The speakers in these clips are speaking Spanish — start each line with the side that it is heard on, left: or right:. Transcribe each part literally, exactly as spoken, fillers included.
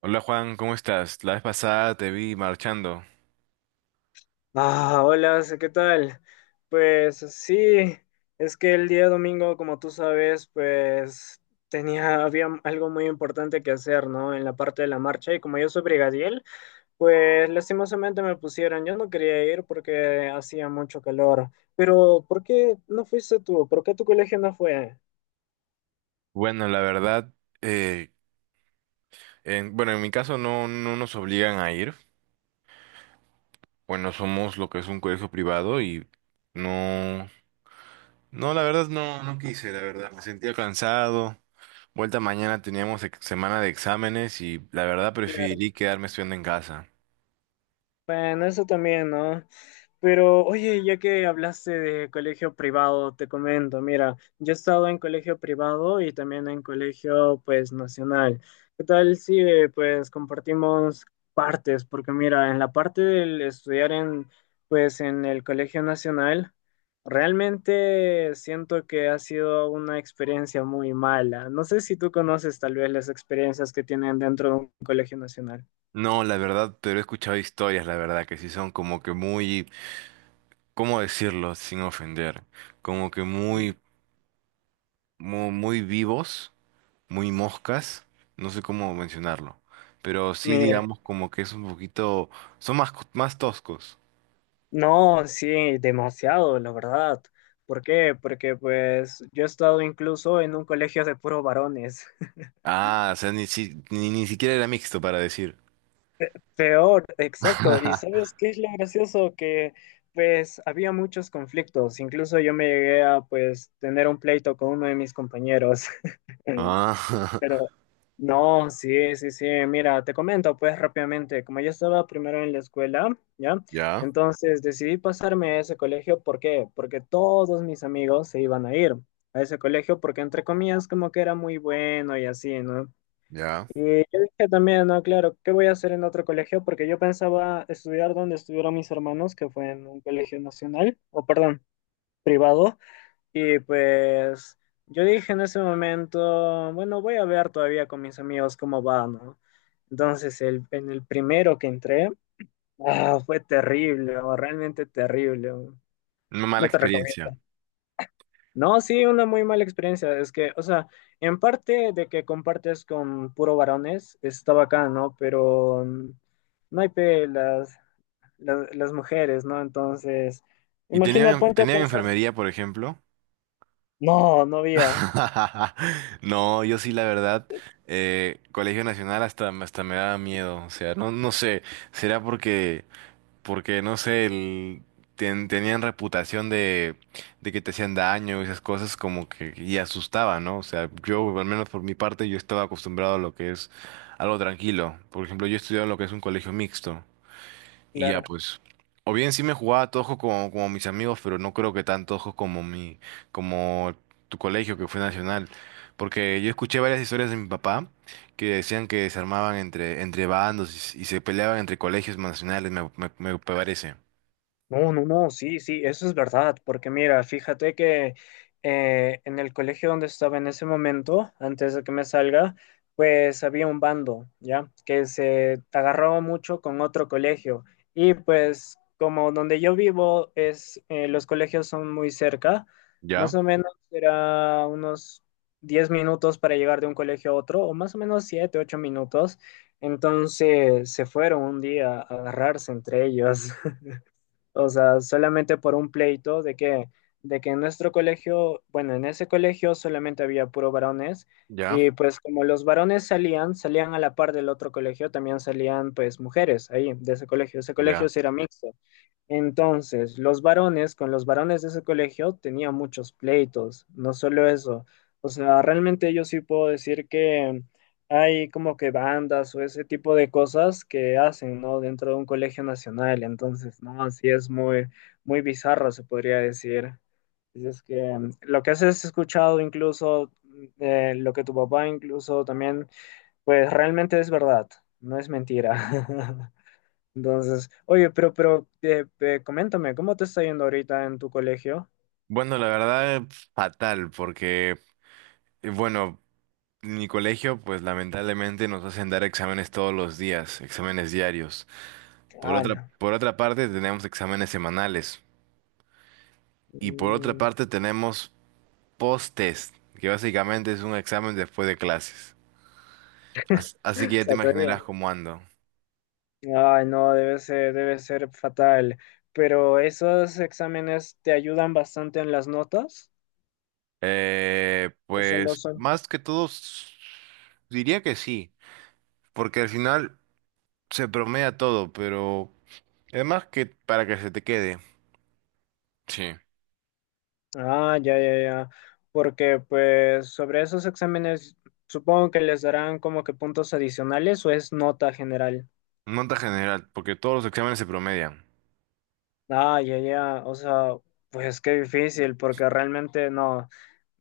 right: Hola Juan, ¿cómo estás? La vez pasada te vi marchando.
left: Ah, hola, ¿qué tal? Pues sí, es que el día domingo, como tú sabes, pues tenía, había algo muy importante que hacer, ¿no? En la parte de la marcha, y como yo soy brigadier, pues lastimosamente me pusieron. Yo no quería ir porque hacía mucho calor. Pero, ¿por qué no fuiste tú? ¿Por qué tu colegio no fue?
right: Bueno, la verdad, eh, en, bueno, en mi caso no, no nos obligan a ir. Bueno, somos lo que es un colegio privado y no, no, la verdad no, no quise, la verdad. Me sentía cansado. Vuelta mañana teníamos ex- semana de exámenes y la verdad
left: Claro.
right: preferí quedarme estudiando en casa.
left: Bueno, eso también, ¿no? Pero oye, ya que hablaste de colegio privado, te comento, mira, yo he estado en colegio privado y también en colegio, pues, nacional. ¿Qué tal si, eh, pues, compartimos partes? Porque mira, en la parte del estudiar en, pues, en el colegio nacional, realmente siento que ha sido una experiencia muy mala. No sé si tú conoces tal vez las experiencias que tienen dentro de un colegio nacional.
right: No, la verdad, pero he escuchado historias, la verdad, que sí son como que muy, ¿cómo decirlo sin ofender? Como que muy, muy, muy vivos muy moscas, no sé cómo mencionarlo, pero sí
left: Mira.
right: digamos como que es un poquito, son más, co- más toscos.
left: No, sí, demasiado, la verdad. ¿Por qué? Porque pues yo he estado incluso en un colegio de puros varones.
right: Ah, o sea, ni, si- ni, ni siquiera era mixto para decir.
left: Peor, exacto. ¿Y sabes qué es lo gracioso? Que pues había muchos conflictos. Incluso yo me llegué a pues tener un pleito con uno de mis compañeros.
right: Ah,
left: Pero no, sí, sí, sí. Mira, te comento pues rápidamente, como yo estaba primero en la escuela, ¿ya?
right: ya,
left: Entonces decidí pasarme a ese colegio, ¿por qué? Porque todos mis amigos se iban a ir a ese colegio porque entre comillas como que era muy bueno y así, ¿no?
right: ya.
left: Y yo dije también, no, claro, ¿qué voy a hacer en otro colegio? Porque yo pensaba estudiar donde estuvieron mis hermanos, que fue en un colegio nacional, o perdón, privado. Y pues yo dije en ese momento, bueno, voy a ver todavía con mis amigos cómo va, ¿no? Entonces, el, en el primero que entré, ah, fue terrible, o realmente terrible. o-
right: Una mala
left: No te recomiendo.
right: experiencia.
left: No, sí, una muy mala experiencia. Es que, o sea, en parte de que compartes con puro varones, está bacán, ¿no? Pero mm, no hay pe las, las, las mujeres, ¿no? Entonces,
right: ¿Y
left: imagina,
right: tenían,
left: ponte a
right: tenían
left: pensar.
right: enfermería, por ejemplo?
left: No, no había.
right: No, yo sí, la verdad, eh, Colegio Nacional hasta, hasta me daba miedo. O sea, no, no sé, será porque porque no sé, el- ten- tenían reputación de, de que te hacían daño y esas cosas como que y asustaba, ¿no? O sea, yo, al menos por mi parte, yo estaba acostumbrado a lo que es algo tranquilo. Por ejemplo, yo he estudiado en lo que es un colegio mixto. Y ya,
left: Claro.
right: pues. O bien sí me jugaba tojo como, como mis amigos, pero no creo que tan tojo como mi, como tu colegio que fue nacional. Porque yo escuché varias historias de mi papá que decían que se armaban entre, entre bandos y, s- y se peleaban entre colegios nacionales, me, me, me parece.
left: No, no, no, sí, sí, eso es verdad, porque mira, fíjate que eh, en el colegio donde estaba en ese momento, antes de que me salga, pues había un bando, ¿ya? Que se agarraba mucho con otro colegio. Y pues como donde yo vivo es, eh, los colegios son muy cerca, más o
right: ¿Ya?
left: menos era unos diez minutos para llegar de un colegio a otro, o más o menos siete, ocho minutos. Entonces se fueron un día a agarrarse entre ellos. O sea, solamente por un pleito de que, de que en nuestro colegio, bueno, en ese colegio solamente había puro varones
right: ¿Ya?
left: y pues como los varones salían, salían a la par del otro colegio, también salían pues mujeres ahí de ese colegio. Ese colegio
right: ¿Ya?
left: sí era mixto. Entonces, los varones con los varones de ese colegio tenían muchos pleitos, no solo eso. O sea, realmente yo sí puedo decir que hay como que bandas o ese tipo de cosas que hacen, ¿no? Dentro de un colegio nacional. Entonces, ¿no? Así es muy, muy bizarro, se podría decir. Así es que mm, lo que has escuchado incluso, mm, eh, lo que tu papá incluso también, pues realmente es verdad, no es mentira. Entonces, oye, pero, pero, eh, eh, coméntame, ¿cómo te está yendo ahorita en tu colegio?
right: Bueno, la verdad, fatal, porque, eh, bueno, mi colegio, pues lamentablemente nos hacen dar exámenes todos los días, exámenes diarios. Por otra,
left: ¡Hala!
right: por otra parte, tenemos exámenes semanales. Y por otra
left: Mm,
right: parte, tenemos post-test, que básicamente es un examen después de clases. As- Así, que ya te
left: Satoría.
right: imaginarás cómo ando.
left: Ay, no, debe ser, debe ser fatal. Pero esos exámenes te ayudan bastante en las notas,
right: Eh,
left: o solo
right: pues
left: son.
right: más que todo, s- diría que sí, porque al final se promedia todo, pero además que para que se te quede. Sí.
left: Ah, ya, ya, ya. Porque, pues, sobre esos exámenes, supongo que les darán como que puntos adicionales o es nota general.
right: Nota general, porque todos los exámenes se promedian.
left: Ah, ya, ya. O sea, pues qué difícil, porque realmente no.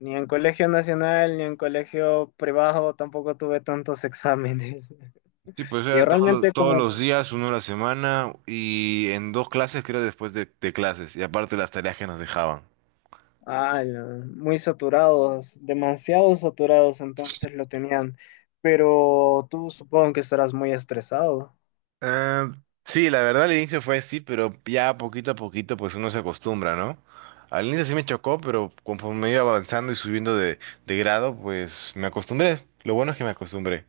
left: Ni en colegio nacional, ni en colegio privado tampoco tuve tantos exámenes.
right: Sí, pues
left: Y
right: era todos los,
left: realmente
right: todos
left: como,
right: los días, uno a la semana y en dos clases, creo, después de, de clases. Y aparte las tareas que nos dejaban.
left: Ah, la- muy saturados, demasiado saturados, entonces lo tenían. Pero tú supongo que estarás muy estresado.
right: Eh, sí, la verdad al inicio fue así, pero ya poquito a poquito pues uno se acostumbra, ¿no? Al inicio sí me chocó, pero conforme iba avanzando y subiendo de, de grado, pues me acostumbré. Lo bueno es que me acostumbré.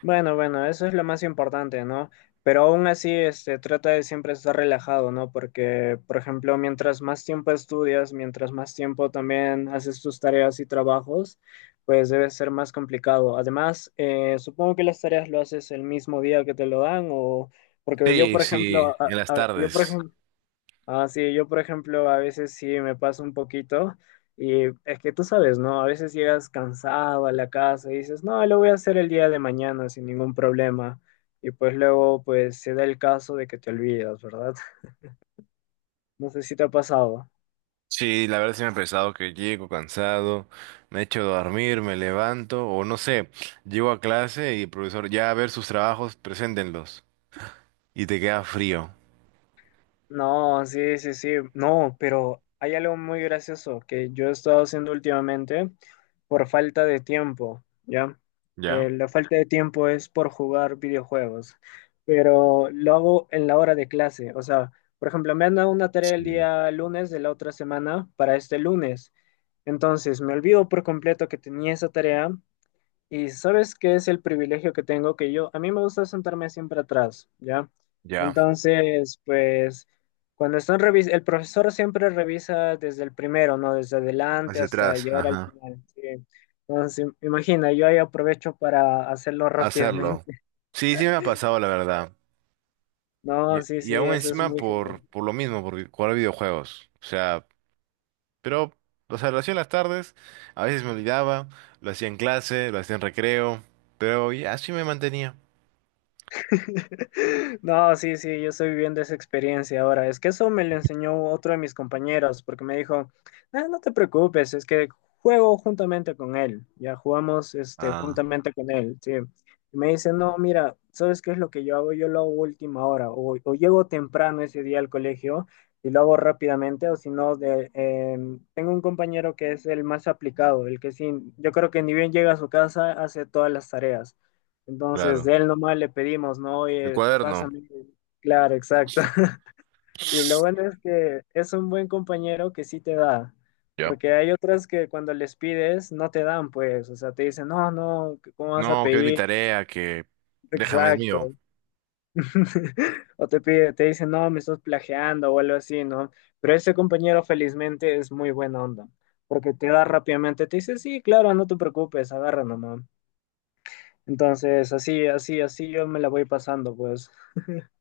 left: Bueno, bueno, eso es lo más importante, ¿no? Pero aún así, este, trata de siempre estar relajado, ¿no? Porque, por ejemplo, mientras más tiempo estudias, mientras más tiempo también haces tus tareas y trabajos, pues debe ser más complicado. Además, eh, supongo que las tareas lo haces el mismo día que te lo dan o... Porque yo,
right: Sí,
left: por
right: sí,
left: ejemplo,
right: en
left: a-
right: las
left: a- yo, por
right: tardes.
left: ejemplo, ah, sí, yo por ejemplo a veces sí me pasa un poquito y es que tú sabes, ¿no? A veces llegas cansado a la casa y dices, no, lo voy a hacer el día de mañana sin ningún problema y pues luego pues se da el caso de que te olvidas, ¿verdad? No sé si te ha pasado.
right: Sí, la verdad sí me ha pesado que llego cansado, me echo a dormir, me levanto, o no sé, llego a clase y el profesor, ya a ver sus trabajos, preséntenlos. Y te queda frío.
left: No, sí, sí, sí. No, pero hay algo muy gracioso que yo he estado haciendo últimamente por falta de tiempo, ¿ya? Eh,
right: ¿Ya?
left: la falta de tiempo es por jugar videojuegos, pero lo hago en la hora de clase. O sea, por ejemplo, me han dado una tarea el
right: Sí.
left: día lunes de la otra semana para este lunes. Entonces, me olvido por completo que tenía esa tarea y sabes qué es el privilegio que tengo, que yo, a mí me gusta sentarme siempre atrás, ¿ya?
right: Ya.
left: Entonces, pues, cuando están revis el profesor siempre revisa desde el primero, ¿no? Desde adelante
right: Hacia
left: hasta
right: atrás,
left: llegar al
right: ajá.
left: final, sí. Entonces, imagina, yo ahí aprovecho para hacerlo
right: Hacerlo.
left: rápidamente.
right: Sí, sí me ha pasado, la verdad.
left: No,
right: Y,
left: sí,
right: y
left: sí,
right: aún
left: eso es
right: encima
left: muy genial.
right: por, por lo mismo, por jugar videojuegos. O sea, pero, o sea, lo hacía en las tardes, a veces me olvidaba, lo hacía en clase, lo hacía en recreo, pero ya así me mantenía.
left: No, sí, sí, yo estoy viviendo esa experiencia ahora. Es que eso me lo enseñó otro de mis compañeros, porque me dijo, "Ah, no te preocupes, es que juego juntamente con él. Ya jugamos este,
right: Ah,
left: juntamente con él, sí. Y me dice, no, mira, ¿sabes qué es lo que yo hago? Yo lo hago a última hora, o, o llego temprano ese día al colegio y lo hago rápidamente, o si no, de- em, tengo un compañero que es el más aplicado, el que sí, yo creo que ni bien llega a su casa, hace todas las tareas. Entonces,
right: claro.
left: de él nomás le pedimos, ¿no?
right: El
left: Oye,
right: cuaderno.
left: pásame. Claro, exacto. Y lo bueno es que es un buen compañero que sí te da,
right: Ya.
left: porque hay otras que cuando les pides no te dan, pues, o sea, te dicen, no, no, ¿cómo vas a
right: No, que es mi
left: pedir?
right: tarea, que déjame, es mío.
left: Exacto. O te pide, te dicen, no, me estás plagiando o algo así, ¿no? Pero ese compañero felizmente es muy buena onda, porque te da rápidamente, te dice, sí, claro, no te preocupes, agarra nomás. Entonces, así, así, así yo me la voy pasando, pues.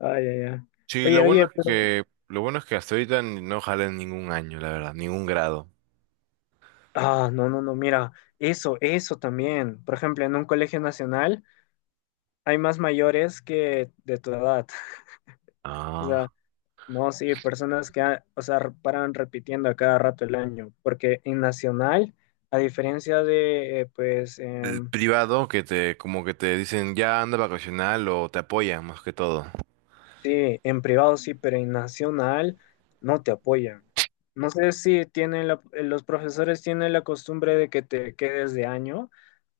left: Ah, ya, ya.
right: Sí,
left: Oye,
right: lo bueno
left: oye,
right: es
left: pero...
right: que, lo bueno es que hasta ahorita ni- no jalé en ningún año, la verdad, ningún grado.
left: Ah, no, no, no, mira, eso, eso también. Por ejemplo, en un colegio nacional hay más mayores que de tu edad. O sea,
right: Ah.
left: no, sí, personas que, ha- o sea, re- paran repitiendo a cada rato el año. Porque en nacional, a diferencia de, eh, pues,
right: El
left: em,
right: privado que te, como que te dicen ya anda vacacional o te apoyan más que todo.
left: sí, en privado sí, pero en nacional no te apoyan. No sé si tienen la- los profesores tienen la costumbre de que te quedes de año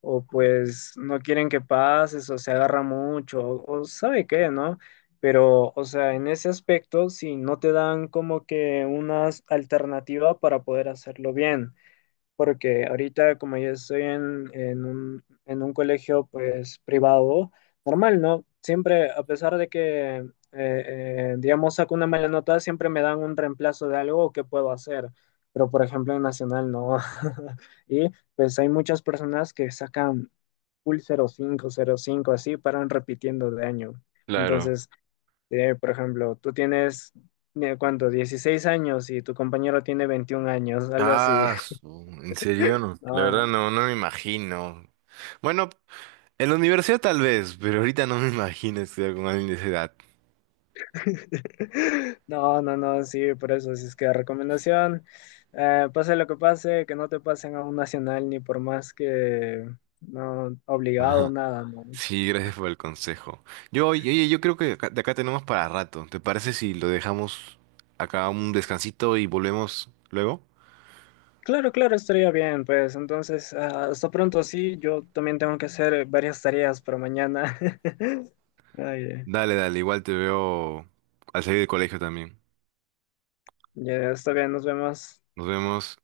left: o pues no quieren que pases o se agarra mucho o, o sabe qué, ¿no? Pero, o sea, en ese aspecto, si no te dan como que una alternativa para poder hacerlo bien porque ahorita como yo estoy en, en un, en un colegio pues privado, normal, ¿no? Siempre, a pesar de que, eh, eh, digamos, saco una mala nota, siempre me dan un reemplazo de algo que puedo hacer, pero por ejemplo en Nacional no. Y pues hay muchas personas que sacan full cero cinco cero cinco, así, paran repitiendo de año.
right: Claro.
left: Entonces, eh, por ejemplo, tú tienes... eh, ¿Cuánto? Dieciséis años y tu compañero tiene veintiún años, algo así.
right: Ah, su- en serio, no. La verdad
left: No,
right: no, no me imagino. Bueno, en la universidad tal vez, pero ahorita no me imagino estudiar con alguien de esa edad.
left: no, no, no, sí, por eso, si es que recomendación, eh, pase lo que pase, que no te pasen a un nacional ni por más que no obligado,
right: Ajá.
left: nada, no.
right: Sí, gracias por el consejo. Yo, oye, oye, yo creo que acá- de acá tenemos para rato. ¿Te parece si lo dejamos acá un descansito y volvemos luego?
left: Claro, claro, estaría bien, pues entonces, ah, hasta pronto, sí, yo también tengo que hacer varias tareas para mañana. Ay,
right: Dale, dale, igual te veo al salir del colegio también.
left: ya está bien, nos vemos.
right: Nos vemos.